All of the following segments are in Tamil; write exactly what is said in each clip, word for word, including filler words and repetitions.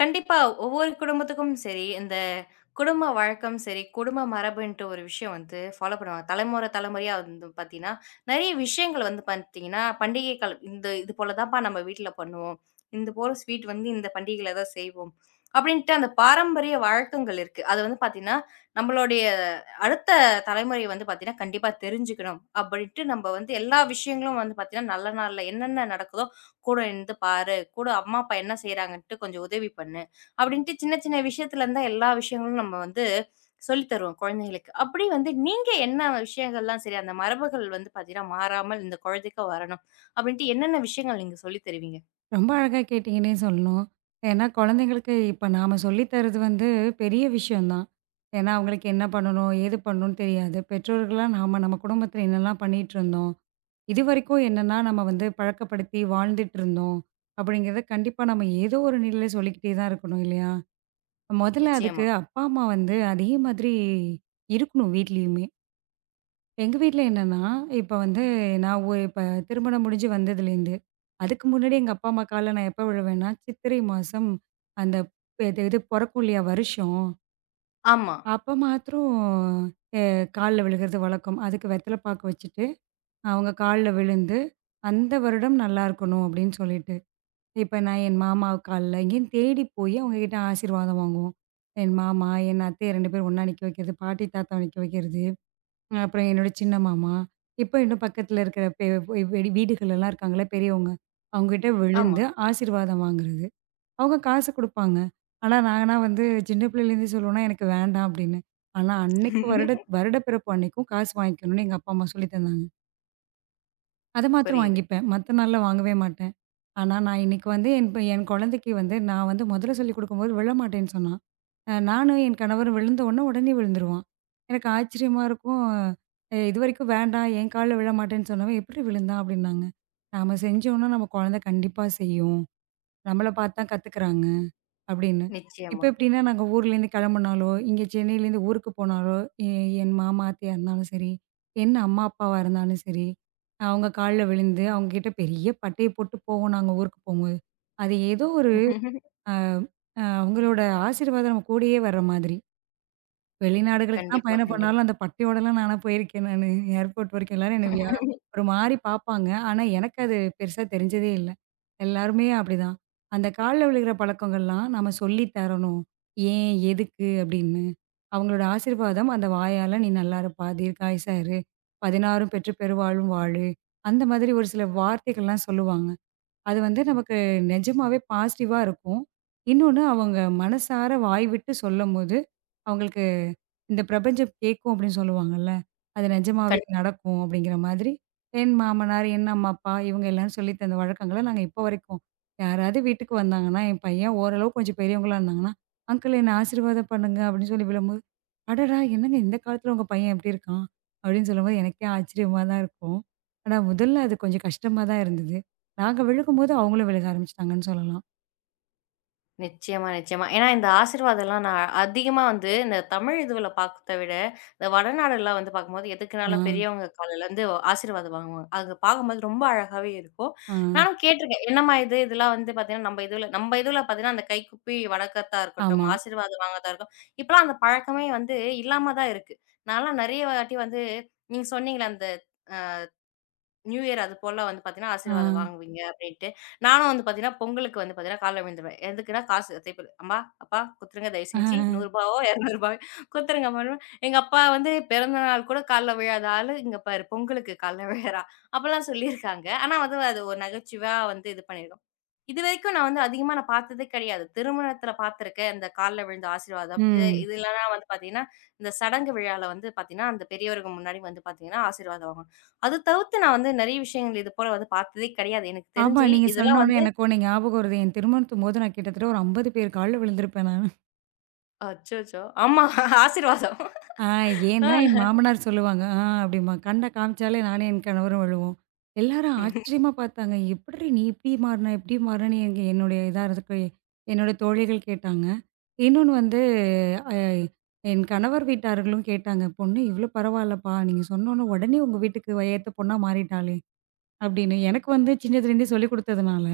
கண்டிப்பா. ஒவ்வொரு குடும்பத்துக்கும் சரி, இந்த குடும்ப வழக்கம் சரி, குடும்ப மரபுன்ட்டு ஒரு விஷயம் வந்து ஃபாலோ பண்ணுவாங்க. தலைமுறை, தலைமுறையா வந்து பார்த்தீங்கன்னா, நெறைய விஷயங்கள் வந்து பார்த்தீங்கன்னா, பண்டிகை காலம் இந்த இது போல தான்ப்பா நம்ம வீட்ல பண்ணுவோம். இந்த போல ஸ்வீட் வந்து இந்த பண்டிகையில தான் செய்வோம். அப்படின்ட்டு அந்த பாரம்பரிய வழக்கங்கள் இருக்கு. அது வந்து பார்த்தீங்கன்னா, நம்மளுடைய அடுத்த தலைமுறை வந்து பார்த்தீங்கன்னா, கண்டிப்பா தெரிஞ்சுக்கணும். அப்படின்ட்டு நம்ம வந்து எல்லா விஷயங்களும் வந்து பார்த்தீங்கன்னா, நல்ல நாள்ல என்னென்ன நடக்குதோ கூட நின்னு பாரு. கூட அம்மா, அப்பா என்ன செய்றாங்கன்ட்டு கொஞ்சம் உதவி பண்ணு. அப்படின்ட்டு சின்ன சின்ன விஷயத்துல இருந்தா எல்லா விஷயங்களும் நம்ம வந்து சொல்லி தருவோம் குழந்தைகளுக்கு. அப்படி வந்து நீங்க என்ன விஷயங்கள்லாம் சரி அந்த மரபுகள் வந்து பார்த்தீங்கன்னா, மாறாமல் இந்த குழந்தைக்கு வரணும். அப்படின்ட்டு என்னென்ன விஷயங்கள் நீங்க சொல்லி தருவீங்க? ரொம்ப அழகா கேட்டீங்கன்னே சொல்லணும். ஏன்னா குழந்தைங்களுக்கு இப்ப நாம சொல்லி தர்றது வந்து பெரிய விஷயம் தான். ஏன்னா அவங்களுக்கு என்ன பண்ணணும், ஏது பண்ணணும்னு தெரியாது. பெற்றோர்களா நாம நம்ம குடும்பத்தில என்னலாம் பண்ணிட்டுருந்தோம். இதுவரைக்கும் என்னன்னா நம்ம வந்து பழக்கப்படுத்தி வாழ்ந்துட்டுருந்தோம். அப்படிங்கிறத கண்டிப்பா நம்ம ஏதோ ஒரு நிலையில சொல்லிக்கிட்டே தான் இருக்கணும் இல்லையா? முதல்ல நிச்சயமா. அதுக்கு அப்பா, அம்மா வந்து அதே மாதிரி இருக்கணும் வீட்லயுமே. எங்க வீட்ல என்னன்னா, இப்ப வந்து நான் ஒரு இப்ப திருமணம் முடிஞ்சு வந்ததுலேருந்து, அதுக்கு முன்னாடி எங்க அப்பா, அம்மா கால்ல நான் எப்ப விழுவேன்னா, சித்திரை மாசம் அந்த ப- இது இது பொறக்கும் இல்லையா வருஷம், ஆமா, அப்ப மாத்திரம் அ கால்ல விழுகிறது வழக்கம். அதுக்கு வெத்தல பாக்கு வச்சுட்டு, அவங்க கால்ல விழுந்து, அந்த வருடம் நல்லா இருக்கணும் அப்படின்னு சொல்லிட்டு, இப்ப நான் என் மாமா கால்ல இங்கேன்னு தேடி போய் அவங்ககிட்ட ஆசீர்வாதம் வாங்குவோம். என் மாமா, என் அத்தை ரெண்டு பேரும் ஒண்ணா நிக்க வைக்கிறது, பாட்டி, தாத்தாவ நிக்க வைக்கிறது. அப்புறம் என்னோட சின்ன மாமா, இப்போ இன்னும் பக்கத்துல இருக்கிற பெ வீ வீடு வீடுகள்லாம் இருக்காங்கல்ல பெரியவங்க. அவங்ககிட்ட ஆமா. விழுந்து ஆசீர்வாதம் வாங்குறது. அவங்க காசு குடுப்பாங்க. ஆனா நானா வந்து சின்ன பிள்ளையிலேருந்து சொல்லுவேனா, "எனக்கு வேண்டாம்" அப்படின்னு. ஆனா அன்னைக்கு வருட வருடப்பிறப்பு அன்னைக்கும் காசு வாங்கிக்கணும்னு எங்க அப்பா, அம்மா சொல்லி தந்தாங்க. அத மாத்திரம் புரியுது. வாங்கிப்பேன். மத்த நாள்ல வாங்கவே மாட்டேன். ஆனா, நான் இன்னைக்கு வந்து என் ப என் குழந்தைக்கு வந்து நான் வந்து முதல்ல சொல்லிக் குடுக்கும்போது விழமாட்டேன்னு சொன்னா. அ நானும் என் கணவரும் விழுந்த உடனே, உடனே விழுந்துருவான். எனக்கு ஆச்சரியமா இருக்கும். அ இதுவரைக்கும் வேண்டாம், என் கால்ல விழமாட்டேன்னு சொன்னவன் எப்படி விழுந்தான்? அப்படின்னாங்க. நாம செஞ்சோம்னா நம்ம குழந்தை கண்டிப்பா செய்யும். நம்மள பார்த்து தான் கத்துக்கிறாங்க. அப்படின்னு. இப்ப நிச்சயமா. எப்படின்னா, நாங்க ஊர்லேருந்து கிளம்புனாலோ, இங்க சென்னையிலேருந்து ஊருக்கு போனாலோ, எ என் மாமா, அத்தையா இருந்தாலும் சரி, என் அம்மா, அப்பாவா இருந்தாலும் சரி, அவங்க கால்ல விழுந்து, அவங்க கிட்ட பெரிய பட்டைய போட்டு போவோம் நாங்க ஊருக்கு போம்போது. அது ஏதோ ஒரு அ அ அவங்களோட ஆசீர்வாதம் நம்ம கூடயே வர்ற மாதிரி. வெளிநாடுகளுக்குலாம் கண்டிப்பா, பயணம் பண்ணாலும், கண்டிப்பா. அந்த பட்டையோடலாம் நானா போயிருக்கேன் நானு. ஏர்போர்ட் வரைக்கும் எல்லாரும் என்ன வியா ஒரு மாரி பார்ப்பாங்க. ஆனா, எனக்கு அது பெருசா தெரிஞ்சதே இல்ல. எல்லாருமே அப்படிதான். அந்த கால்ல விழுகிற பழக்கங்கள்லாம் நம்ம சொல்லி தரணும். ஏன்? எதுக்கு? அப்படின்னு. அவங்களோட ஆசீர்வாதம் அந்த வாயால "நீ நல்லா இருப்பா, தீர்காயுசா இரு. பதினாறும் பெற்று பெருவாழும் வாழு." அந்த மாதிரி ஒரு சில வார்த்தைகள்லாம் சொல்லுவாங்க. அது வந்து நமக்கு நிஜமாவே பாசிட்டிவா இருக்கும். இன்னொன்னு அவங்க மனசார வாய் விட்டு சொல்லும்போது, அவங்களுக்கு இந்த பிரபஞ்சம் கேட்கும் அப்படின்னு சொல்லுவாங்கல்ல. அது நிஜமாவே கண் நடக்கும் அப்படிங்கிற மாதிரி, என் மாமனார், என் அம்மா, அப்பா இவங்க எல்லாரும் சொல்லி தந்த வழக்கங்கள நாங்க இப்போ வரைக்கும், யாராவது வீட்டுக்கு வந்தாங்கன்னா, என் பையன் ஓரளவு கொஞ்சம் பெரியவங்களா இருந்தாங்கன்னா, "அங்கிள் என்ன ஆசீர்வாதம் பண்ணுங்க" அப்படின்னு சொல்லி விழும்போது, "அடடா! என்னங்க இந்த காலத்துல உங்க பையன் இப்படி இருக்கான்?" அப்படின்னு சொல்லும்போது எனக்கே ஆச்சரியமா தான் இருக்கும். ஆனா முதல்ல அது கொஞ்சம் கஷ்டமா தான் இருந்தது. நாங்க விழுகும்போது அவங்களும் விழுக ஆரம்பிச்சுட்டாங்கன்னு சொல்லலாம். நிச்சயமா, நிச்சயமா. ஏன்னா இந்த ஆசீர்வாதம்லாம் நான் அதிகமா வந்து இந்த தமிழ் இதுவுல பார்க்கத விட, இந்த வடநாடுலாம் வந்து பார்க்கும்போது ஆ, எதுக்குனாலும் பெரியவங்க கால்லேருந்து ஆசீர்வாதம் வாங்குவாங்க. அத பார்க்கும்போது ரொம்ப அழகாவே இருக்கும். ஆ, நானும் கேட்டுருக்கேன். என்னம்மா இது? இதெல்லாம் வந்து பார்த்தீங்கன்னா, நம்ம இதுல நம்ம இதுல பார்த்தீங்கன்னா, அந்த கைக்குப்பி வணக்கத்தா இருக்கட்டும், ஆமா. ஆசீர்வாதம் வாங்குறதா இருக்கும். இப்பலாம் அந்த பழக்கமே வந்து இல்லாம தான் இருக்கு. நான்லாம் நெறைய வாட்டி வந்து நீங்க சொன்னீங்கல்ல அந்த நியூ இயர் அது போல வந்து பார்த்தீங்கன்னா, ஆ, ஆசீர்வாதம் வாங்குவீங்க அப்டின்ட்டு. நானும் வந்து பார்த்தீங்கன்னா, பொங்கலுக்கு வந்து பார்த்தீங்கன்னா, கால்ல விழுந்துருவேன். எதுக்குன்னா காசு தேய்பில் அம்மா, அப்பா குடுத்துருங்க தயவு ஆ செஞ்சு ரூ. 100வோ, ரூ. 200வோ குடுத்துருங்க அம்மான்னு. எங்க அப்பா வந்து பிறந்த நாள் கூட கால்ல விழாத ஆளு, இங்க பாரு பொங்கலுக்கு கால்ல விழறா. அப்பலாம் சொல்லியிருக்காங்க. ஆனா வந்து அது ஒரு நகைச்சுவையா வந்து இது பண்ணியிருக்கோம். இதுவரைக்கும் நான் வந்து அதிகமா நான் பார்த்ததே கிடையாது. திருமணத்தில பார்த்துருக்கேன். இந்த கால்ல விழுந்த ஆசீர்வாதம். இது ம். இது இல்லன்னா வந்து பார்த்தீங்கன்னா, இந்த சடங்கு விழால வந்து பார்த்தீங்கன்னா, அந்த பெரியவர்கள் முன்னாடி வந்து பார்த்தீங்கன்னா, ஆசீர்வாதம் அது தவிர்த்து நான் வந்து நெறைய விஷயங்கள் இது போல வந்து பார்த்ததே கிடையாது. எனக்கு ஆமா. தெரிஞ்சு நீங்க இதெல்லாம் சொன்னோனே வந்து எனக்கு ஒண்ணு ஞாபகம் வருது. என் திருமணத்தும்போது நான் கிட்டத்தட்ட ஒரு ஐம்பது பேர் கால்ல விழுந்திருப்பேன் நானு. அச்சச்சோ! ஆமா ஆசீர்வாதம். ஆ ஏன்னா ஆ. என் மாமனார் சொல்லுவாங்க. ஆ அப்படிம்பாங்க. கண்ண காமிச்சாலே நானும் என் கணவரும் விழுவோம். எல்லாரும் ஆச்சரியமா பார்த்தாங்க. "எப்புட்ரி நீ இப்படி மாறுன? இப்படி மாறுனன்னு?" எங்க என்னுடைய இதா இருக்கு என்னோட தோழிகள் கேட்டாங்க. இன்னொன்னு வந்து என் கணவர் வீட்டார்களும் கேட்டாங்க. "பொண்ணு இவ்வளோ பரவாயில்லப்பா. நீங்க சொன்னோனே உடனே உங்க வீட்டுக்கு வயத்த பொண்ணா மாறிட்டாளே!" அப்படின்னு. எனக்கு வந்து சின்னதுலேருந்தே சொல்லிக் குடுத்ததுனால,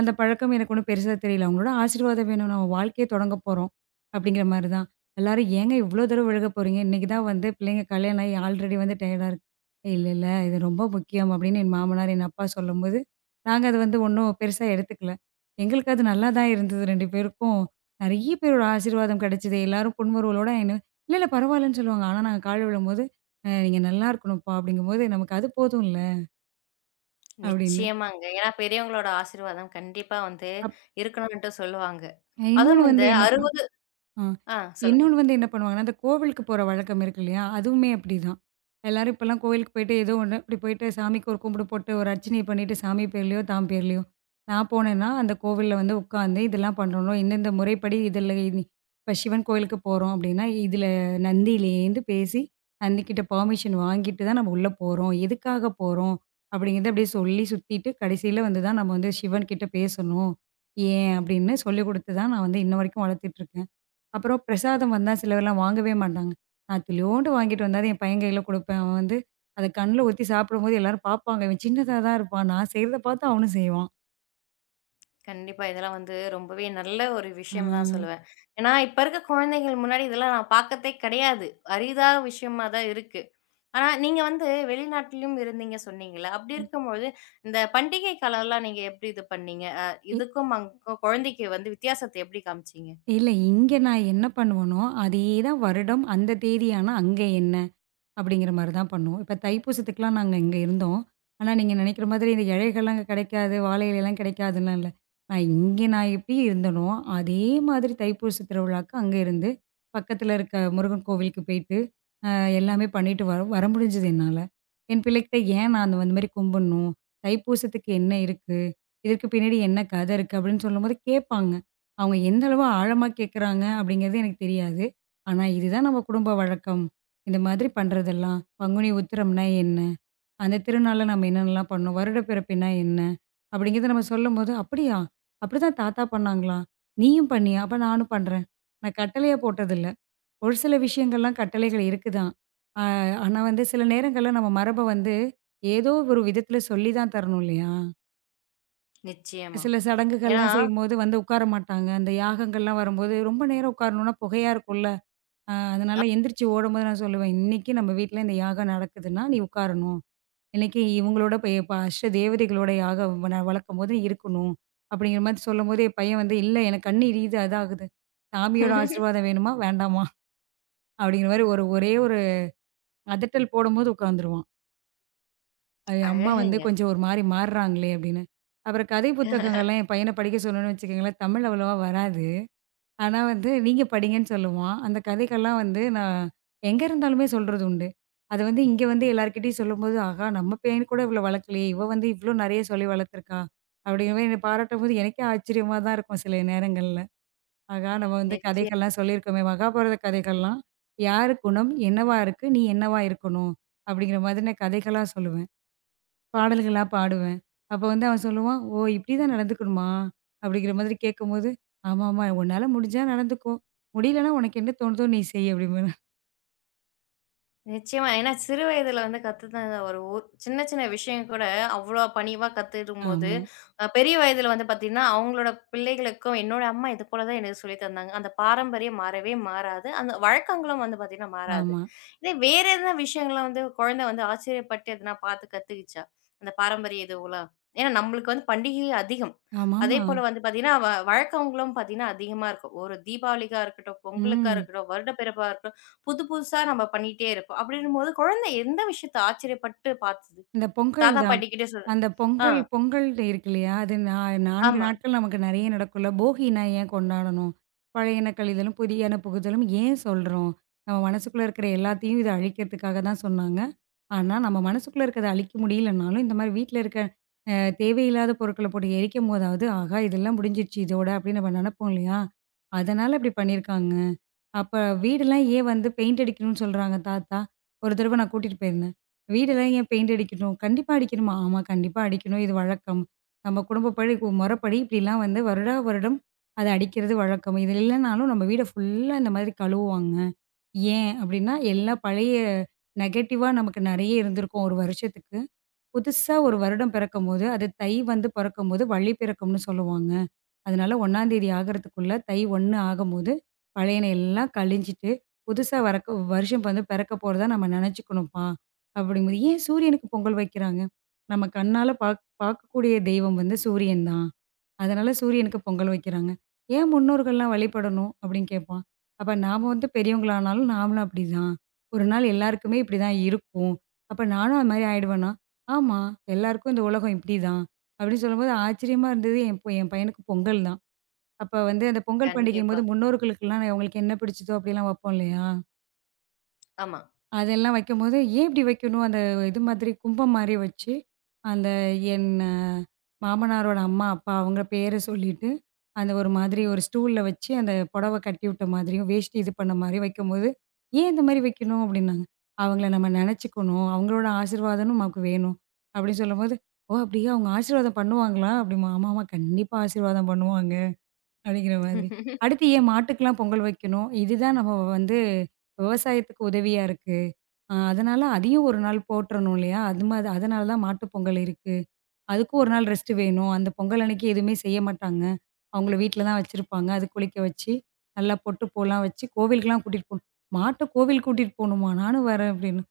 அந்த பழக்கம் எனக்கு ஒண்ணும் பெருசா தெரியல. அவங்களோட ஆசீர்வாதம் வேணும். நம்ம வாழ்க்கைய தொடங்கப் போறோம். அப்படிங்கிற மாரி தான். எல்லாரும் ஏங்க இவ்ளோ தூரம் விலகப் போறீங்க? இன்னைக்கு தான் வந்து பிள்ளைங்க கல்யாணம் ஆகி ஆல்ரெடி வந்து டயர்டா இருக்கு. இல்ல, இல்ல. இது ரொம்ப முக்கியம் அப்படின்னு என் மாமனார், என் அப்பா சொல்லும்போது, நாங்க அது வந்து ஒண்ணும் பெருசா எடுத்துக்கல. எங்களுக்கு அது நல்லா தான் இருந்தது ரெண்டு பேருக்கும். நெறைய பேரோட ஆசீர்வாதம் கிடைச்சது. எல்லாரும் புன்முறுவலோட என்ன இல்ல, இல்ல பரவாயில்லன்னு சொல்லுவாங்க. ஆனா நாங்க கால் விழும்போது, "அ நீங்க நல்லா இருக்கணும்ப்பா" அப்படிங்கும்போது, நமக்கு அது போதும்ல அப்படின்னு. நிச்சயமாங்க. ஏன்னா பெரியவங்களோட ஆசீர்வாதம் கண்டிப்பா வந்து இருக்கணுன்ட்டு சொல்லுவாங்க. அ இன்னொன்னு அதுவும் இந்த வந்து என்ன அறுபது ஆ. ஆ சொல்லுங்க. இன்னொன்னு வந்து என்ன பண்ணுவாங்கன்னா, அந்த கோவிலுக்கு போற வழக்கம் இருக்கு இல்லையா? அதுவுமே அப்படிதான். எல்லாரும் இப்பலாம் கோயிலுக்கு போயிட்டு ஏதோ ஒண்ணு இப்படி போயிட்டு சாமிக்கு ஒரு கும்பிடு போட்டு, ஒரு அர்ச்சனைய பண்ணிட்டு சாமி பேர்லயோ, தான் பேர்லயோ, நான் போனேன்னா அந்த கோவில்ல வந்து உட்காந்து இதெல்லாம் பண்ணணும். இந்தந்த முறைப்படி இதில இனி இப்ப சிவன் கோயிலுக்கு போறோம் அப்படின்னா, இதில நந்தியிலேருந்து பேசி நந்திக்கிட்ட பெர்மிஷன் வாங்கிட்டு தான் நம்ம உள்ள போறோம். எதுக்காக போறோம் அப்படிங்கிறத அப்படியே சொல்லி சுத்திட்டு கடைசியில வந்து தான் நம்ம வந்து சிவன் கிட்ட பேசணும். ஏன் அப்படின்னு சொல்லிக் குடுத்து தான் நான் வந்து இன்ன வரைக்கும் வளர்த்துட்டுருக்கேன். அப்புறம் பிரசாதம் வந்தா சிலர்லாம் வாங்கவே மாட்டாங்க. நான் துளியோண்டு வாங்கிட்டு வந்தா தான் என் பையன் கையில குடுப்பேன். அவன் வந்து அத கண்ல ஊத்தி சாப்பிடும்போது எல்லாரும் பார்ப்பாங்க. இவன் சின்னதா தான் இருப்பான். நான் செய்றத பார்த்து அவனும் செய்வான். கண்டிப்பா இதெல்லாம் வந்து ரொம்பவே நல்ல ஒரு ஆ. விஷயம் தான் சொல்லுவேன். ஏன்னா இப்ப இருக்க குழந்தைகள் முன்னாடி இதெல்லாம் நான் பார்க்கதே கிடையாது. அரிதான விஷயமா தான் இருக்கு. ஆனா, நீங்க வந்து வெளிநாட்டிலும் இருந்தீங்க சொன்னீங்கல்ல. அப்படி ம். இருக்கும்போது, இந்த பண்டிகை காலம்லாம் நீங்க எப்படி இது பண்ணீங்க? அ இ இதுக்கும் அங்க குழந்தைக்கு வந்து வித்தியாசத்த எப்படி காமிச்சீங்க? இல்ல இங்க நான் என்ன பண்ணுவேனோ, அதே தான் வருடம் அந்த தேதி ஆனா அங்க என்ன? அப்படிங்கிற மாரி தான் பண்ணுவோம். இப்ப தைப்பூசத்துக்குலாம் நாங்க இங்க இருந்தோம். ஆனா, நீங்க நெனைக்கிற மாதிரி இந்த இழைகள்லாம் அங்க கிடைக்காது, வாழை இலைலாம் கிடைக்காதுன்லாம் இல்ல. நான் இங்க நான் எப்படி இருந்தேனோ, அதே மாதிரி தைப்பூச திருவிழாக்கு அங்க இருந்து, பக்கத்துல இருக்க முருகன் கோவிலுக்கு போயிட்டு, அ எல்லாமே பண்ணிட்டு வர வர முடிஞ்சது என்னால. என் பிள்ளைகிட்ட ஏன் நான் அந்த மாரி கும்பிடணும்? தைப்பூசத்துக்கு என்ன இருக்கு? இதுக்கு பின்னாடி என்ன கதை இருக்கு? அப்படின்னு சொல்லும்போது கேட்பாங்க. அவங்க எந்த அளவு ஆழமா கேட்குறாங்க அப்படிங்கிறது எனக்கு தெரியாது. ஆனா, இதுதான் நம்ம குடும்ப வழக்கம். இந்த மாதிரி பண்றதெல்லாம். பங்குனி உத்திரம்னா என்ன? அந்த திருநாள்ல நம்ம என்னென்னலாம் பண்ணோம்? வருடப்பிறப்புன்னா என்ன? அப்படிங்கிறத நம்ம சொல்லும்போது, "அப்படியா? அப்படிதான் தாத்தா பண்ணாங்களா? நீயும் பண்ணியா? அப்ப நானும் பண்றேன்." நான் கட்டளையா போட்டதில்ல. ஒரு சில விஷயங்கள்லாம் கட்டளைகள் இருக்கு தான். ஆ ஆனா வந்து சில நேரங்கள்ல நம்ம மரப வந்து ஏதோ ஒரு விதத்தில சொல்லி தான் தரணும் இல்லையா? நிச்சயமா. சில ஏன்னா சடங்குகள்லாம் செய்யும்போது வந்து உட்கார மாட்டாங்க. அந்த யாகங்கள்லாம் வரும்போது ரொம்ப நேரம் உட்காரணும்னா புகையா இருக்கும்ல. அ அதனால எந்திரிச்சு ஓடும்போது நான் சொல்லுவேன், "இன்னைக்கு நம்ம வீட்ல இந்த யாகம் நடக்குதுன்னா, நீ உட்காரணும். இன்னைக்கு இவங்களோட போய் இப்ப அஷ்ட தேவதைகளோட யாகம் வ வளர்க்கும்போது நீ இருக்கணும்." அப்படிங்கிற மாரி சொல்லும்போது, என் பையன் வந்து, "இல்ல எனக்கு கண்ணு எரியுது, அதாகுது. சாமியோட ஆசீர்வாதம் வேணுமா? வேண்டாமா?" அப்படிங்கிற மாரி ஒரு ஒரே ஒரு அதட்டல் போடும்போது உட்காந்துருவான். அது அம்மா வந்து அழகுங்க. கொஞ்சம் ஒரு மாரி மாறுறாங்களே அப்படின்னு. அப்புறம் கதை புத்தகங்கள்லாம் என் பையன படிக்க சொன்னோம்னு வச்சுக்கோங்களேன், தமிழ் அவ்வளவா வராது. ஆனா வந்து, "நீங்க படிங்கன்னு" சொல்லுவான். அந்த கதைகள்லாம் வந்து நான் எங்க இருந்தாலுமே சொல்றது உண்டு. அது வந்து இங்க வந்து எல்லார்கிட்டயும் சொல்லும்போது, "ஆஹா! நம்ம பையன் கூட இவ்வளோ வளர்க்கலையே! இவ வந்து இவ்ளோ நெறைய சொல்லி வளர்த்துருக்கா!" அப்படிங்கிற மாரி என்ன பாராட்டும்போது எனக்கே ஆச்சரியமா தான் இருக்கும் சில நேரங்கள்ல. ஆகா! நம்ம வந்து நிச்சயம். கதைகள்லாம் சொல்லியிருக்கோமே, மகாபாரத கதைகள்லாம், "யாரு குணம் என்னவா இருக்கு? நீ என்னவா இருக்கணும்?" அப்படிங்கிற மாதிரி நான் கதைகளா சொல்லுவேன். பாடல்களா பாடுவேன். அப்போ வந்து அவன் சொல்லுவான், "ஓ! இப்படிதான் நடந்துக்கணுமா?" அப்படிங்கிற மாதிரி கேட்கும்போது, "ஆமாமா, உன்னால முடிஞ்சா நடந்துக்கோ. முடியலன்னா உனக்கு என்ன தோணுதோ நீ செய்" அப்படிம்பேன். நிச்சயமா. ஏன்னா சிறு வயதில வந்து கத்துன ஒரு ஒ சின்ன சின்ன விஷயம் கூட அவ்ளோ பணிவா கத்துக்கும்போது, ஆமா, அ பெரிய வயதில வந்து பாத்தீங்கன்னா, அவங்களோட பிள்ளைகளுக்கும் என்னோட அம்மா இது போல தான் எனக்கு சொல்லித் தந்தாங்க. அந்த பாரம்பரியம் மாறவே மாறாது. அந்த வழக்கங்களும் வந்து பாத்தீங்கன்னா மாறாது. ஆமா, இதே வேற எதனா விஷயங்கள்ல வந்து குழந்தை வந்து ஆச்சரியப்பட்டு எதனா பாத்து கத்துக்கிச்சா? அந்த பாரம்பரிய இதுவலாம். ஏன்னா நம்மளுக்கு வந்து பண்டிகை அதிகம். அதே ஆமாமா. போல வந்து பாத்தீங்கன்னா, வ வழக்கங்களும் பாத்தீங்கன்னா அதிகமா இருக்கும். ஒரு தீபாவளிக்கா இருக்கட்டும், பொங்கலுக்கா ம். இருக்கட்டும், வருடப்பிறப்பா இருக்கட்டும் புது புதுசா நம்ம பண்ணிட்டே இருப்போம். அப்படின்னும்போது குழந்தை எந்த விஷயத்த ஆச்சரியப்பட்டு பார்த்தது? இந்த பொங்கல் தாத்தா, தான். பாட்டிகிட்ட சொல் அந்த ஆ, பொங்கல் பொங்கல் இருக்கு இல்லையா? அது நா நாலு ஆமா. நாட்கள் நமக்கு நெறைய நடக்கும்ல. போகினா ஏன் கொண்டாடணும்? பழையன கழிதலும், புதியன புகுதலும் ஏன் சொல்றோம்? நம்ம மனசுக்குள்ள இருக்கிற எல்லாத்தையும் இத அழிக்கிறதுக்காக தான் சொன்னாங்க. ஆனா, நம்ம மனசுக்குள்ள இருக்கிறத அழிக்க முடியலனாலும், இந்த மாரி வீட்ல இருக்க அ தேவையில்லாத பொருட்கள போட்டு எரிக்கும்போதாவது, ஆஹா இதெல்லாம் முடிஞ்சிருச்சு இதோட, அப்படின்னு நம்ம நெனப்போம் இல்லையா? அதனால இப்படி பண்ணியிருக்காங்க. அப்ப வீடெல்லாம் ஏன் வந்து பெயிண்ட் அடிக்கணும்னு சொல்றாங்க தாத்தா? ஒரு தடவ நான் கூட்டிட்டு போயிருந்தேன். "வீடெல்லாம் ஏன் பெயிண்ட் அடிக்கணும்? கண்டிப்பா அடிக்கணுமா?" "ஆமா, கண்டிப்பா அடிக்கணும். இது வழக்கம். நம்ம குடும்பப்படி கு- முறைப்படி இப்படிலாம் வந்து வருடா வருடம் அத அடிக்கிறது வழக்கம். இது இல்லனாலும் நம்ம வீட ஃபுல்லா இந்த மாதிரி கழுவுவாங்க. ஏன் அப்படின்னா, எல்லா பழைய நெகட்டிவா நமக்கு நெறைய இருந்திருக்கும் ஒரு வருஷத்துக்கு. புதுசா ஒரு வருடம் பிறக்கும்போது, அது தை வந்து பொறக்கும்போது வழி பிறக்கும்னு சொல்லுவாங்க." அதனால முதலாம் தேதி ஆகுறதுக்குள்ள தை ஒன்று ஆகும்போது, பழையன எல்லாம் கழிஞ்சிட்டு, புதுசா வரக்க வருஷம் வந்து பிறக்க போறதா நம்ம நெனச்சுக்கணும்ப்பா. அப்படிங்கும்போது ஏன் சூரியனுக்கு பொங்கல் வைக்கிறாங்க? நம்ம கண்ணால பாக் பார்க்கக்கூடிய தெய்வம் வந்து சூரியன் தான். அதனால சூரியனுக்கு பொங்கல் வைக்கிறாங்க. ஏன் முன்னோர்கள்லாம் வழிபடணும்? அப்படின்னு கேட்பான். அப்ப நாம வந்து பெரியவங்களானாலும் நாமளும் அப்படிதான். ஒரு நாள் எல்லாருக்குமே இப்படிதான் இருக்கும். அப்ப நானும் அது மாரி ஆயிடுவேனா? ஆமா, எல்லாருக்கும் இந்த உலகம் இப்படிதான். அப்படின்னு சொல்லும்போது ஆச்சரியமா இருந்தது என் பொ என் பையனுக்கு பொங்கல் தான். அப்ப வந்து அந்த பொங்கல் கண்டிப்பா. பண்டிகையின்போது முன்னோர்களுக்கெல்லாம் அவங்களுக்கு என்ன பிடிச்சதோ அப்படிலாம் வைப்போம் இல்லையா? ஆமா. அதெல்லாம் வைக்கும்போது, ஏன் இப்படி வைக்கணும்? அந்த இது மாதிரி கும்பம் மாரி வச்சு, அந்த என் அஹ், மாமனாரோட அம்மா, அப்பா அவங்க பேர சொல்லிட்டு, அந்த ஒரு மாதிரி ஒரு ஸ்டூல்ல வச்சு அந்த புடவ கட்டி விட்ட மாதிரியும், வேஷ்டி இது பண்ண மாரியும் வைக்கும்போது, "ஏன் இந்த மாரி வைக்கணும்?" அப்படின்னாங்க. "அவங்கள நம்ம நெனச்சுக்கணும். அவங்களோட ஆசீர்வாதம் நமக்கு வேணும்." அப்படின்னு சொல்லும்போது, "ஓ! அப்படியா? அவங்க ஆசீர்வாதம் பண்ணுவாங்களா?" அப்படிமா. "ஆமாமா, கண்டிப்பா ஆசீர்வாதம் பண்ணுவாங்க." அப்படிங்கிற மாதிரி. அடுத்து ஏன் மாட்டுக்கெல்லாம் பொங்கல் வைக்கணும்? இதுதான் நம்ம வந்து விவசாயத்துக்கு உதவியா இருக்கு. அ அதனால அதையும் ஒரு நாள் போற்றணும் இல்லையா? அது மாரி அதனால தான் மாட்டு பொங்கல் இருக்கு. அதுக்கும் ஒரு நாள் ரெஸ்ட் வேணும். அந்த பொங்கல் அன்னைக்கு எதுவுமே செய்ய மாட்டாங்க. அவங்கள வீட்ல தான் வச்சிருப்பாங்க. அது குளிக்க வச்சு, நல்லா பொட்டு பூலாம் வச்சு, கோவிலுக்கெல்லாம் கூட்டிட்டு போணும். மாட்ட கோவில் கூட்டிட்டு போணுமா? நானும் வரேன் அப்படின்னு.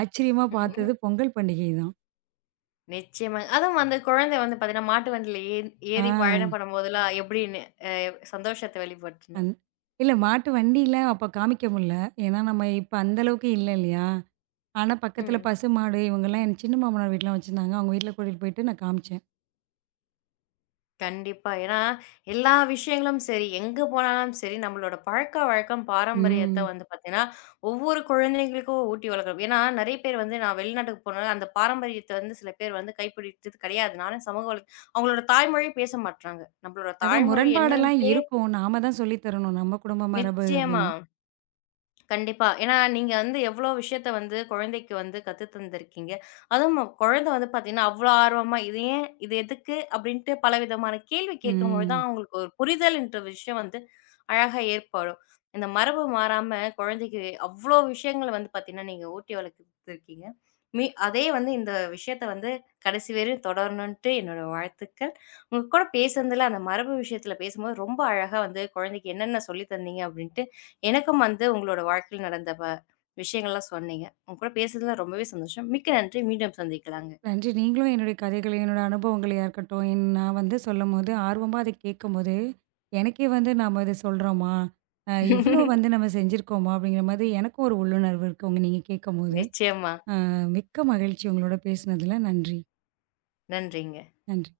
ஆச்சரியமா பார்த்தது பொங்கல் பண்டிகை தான். நிச்சயமா. அதுவும் அந்த குழந்தை வந்து பார்த்தீங்கன்னா, மாட்டு வண்டியில ஏறி ஆ. ஏறி பயணம் பண்ணும்போதெல்லாம் எப்படின்னு அ சந்தோஷத்த வெளிப்படுத்துனா? அந் இல்ல மாட்டு வண்டியில அப்ப காமிக்க முடில. ஏன்னா நம்ம இப்ப அந்த அளவுக்கு இல்ல இல்லையா? ஆனா, பக்கத்துல ம். பசுமாடு இவங்கலாம் என் சின்ன மாமனார் வீட்லாம் வச்சிருந்தாங்க. அவங்க வீட்ல கூட்டிட்டு போயிட்டு நான் காமிச்சேன். கண்டிப்பா. ஏன்னா, எல்லா விஷயங்களும் சரி, எங்க போனாலும் சரி, நம்மளோட பழக்கவழக்கம், பாரம்பரியத்த ம். வந்து பார்த்தீங்கன்னா, ஒவ்வொரு குழந்தைங்களுக்கும் ஊட்டி வளர்க்கணும். ஏன்னா, நிறைய பேர் வந்து நான் வெளிநாட்டுக்கு போனேன். அந்த பாரம்பரியத்த வந்து சில பேர் வந்து கைப்பிடித்தது கிடையாது. நானும் சமூக வலை அவங்களோட தாய்மொழி பேச மாட்றாங்க. நம்மளோட அதான் தாய்மொழி முரண்பாடெல்லாம் என்னன்ட்டே இருக்கும். நாம தான் சொல்லி தரணும். நம்ம குடும்ப மரபு நிச்சயமா. அப்படின்னு. கண்டிப்பா. ஏன்னா, நீங்க வந்து எவ்ளோ விஷயத்த வந்து குழந்தைக்கு வந்து கத்து தந்திருக்கீங்க. அதுவும் குழந்தை வந்து பார்த்தீங்கன்னா, அவ்ளோ ஆர்வமா, "இது ஏன்? இது எதுக்கு?" அப்படீன்ட்டு பலவிதமான கேள்வி கேட்கும்பொழுது ம். தான் அவங்களுக்கு ஒரு புரிதல்ன்ற விஷயம் வந்து அழகா ஏற்படும். இந்த மரபு மாறாம குழந்தைக்கு அவ்ளோ விஷயங்கள வந்து பார்த்தீங்கன்னா, நீங்க ஊட்டி வளர்த்துருக்கீங்க. மீ அதே வந்து இந்த விஷயத்த வந்து கடைசி வரையும் தொடரணுன்ட்டு என்னோட வாழ்த்துக்கள். உங்க கூட பேசுனதுல, அந்த மரபு விஷயத்துல பேசும்போது ரொம்ப அழகா வந்து குழந்தைக்கு என்னென்ன சொல்லி தந்தீங்க? அப்படீன்ட்டு எனக்கும் வந்து உங்களோட வாழ்க்கையில நடந்த வ விஷயங்கள்லாம் சொன்னீங்க. உங்க கூட பேசுனதுல ரொம்பவே சந்தோஷம். மிக்க நன்றி. மீண்டும் சந்திக்கலாங்க. நன்றி. நீங்களும் என்னுடைய கதைகள், என்னோட அனுபவங்களையா இருக்கட்டும், என் நான் வந்து சொல்லும்போது, ஆர்வமா அத கேட்கும்போது, எனக்கே வந்து நாம இத சொல்றோமா? அ இவ்ளோ வந்து நம்ம செஞ்சிருக்கோமா? அப்படிங்கிற மாதிரி எனக்கும் ஒரு உள்ளுணர்வு இருக்கு. உங்க நீங்க கேட்கும்போது. நிச்சயமா. அ மிக்க மகிழ்ச்சி உங்களோட பேசினதுல. நன்றி. நன்றிங்க. நன்றி.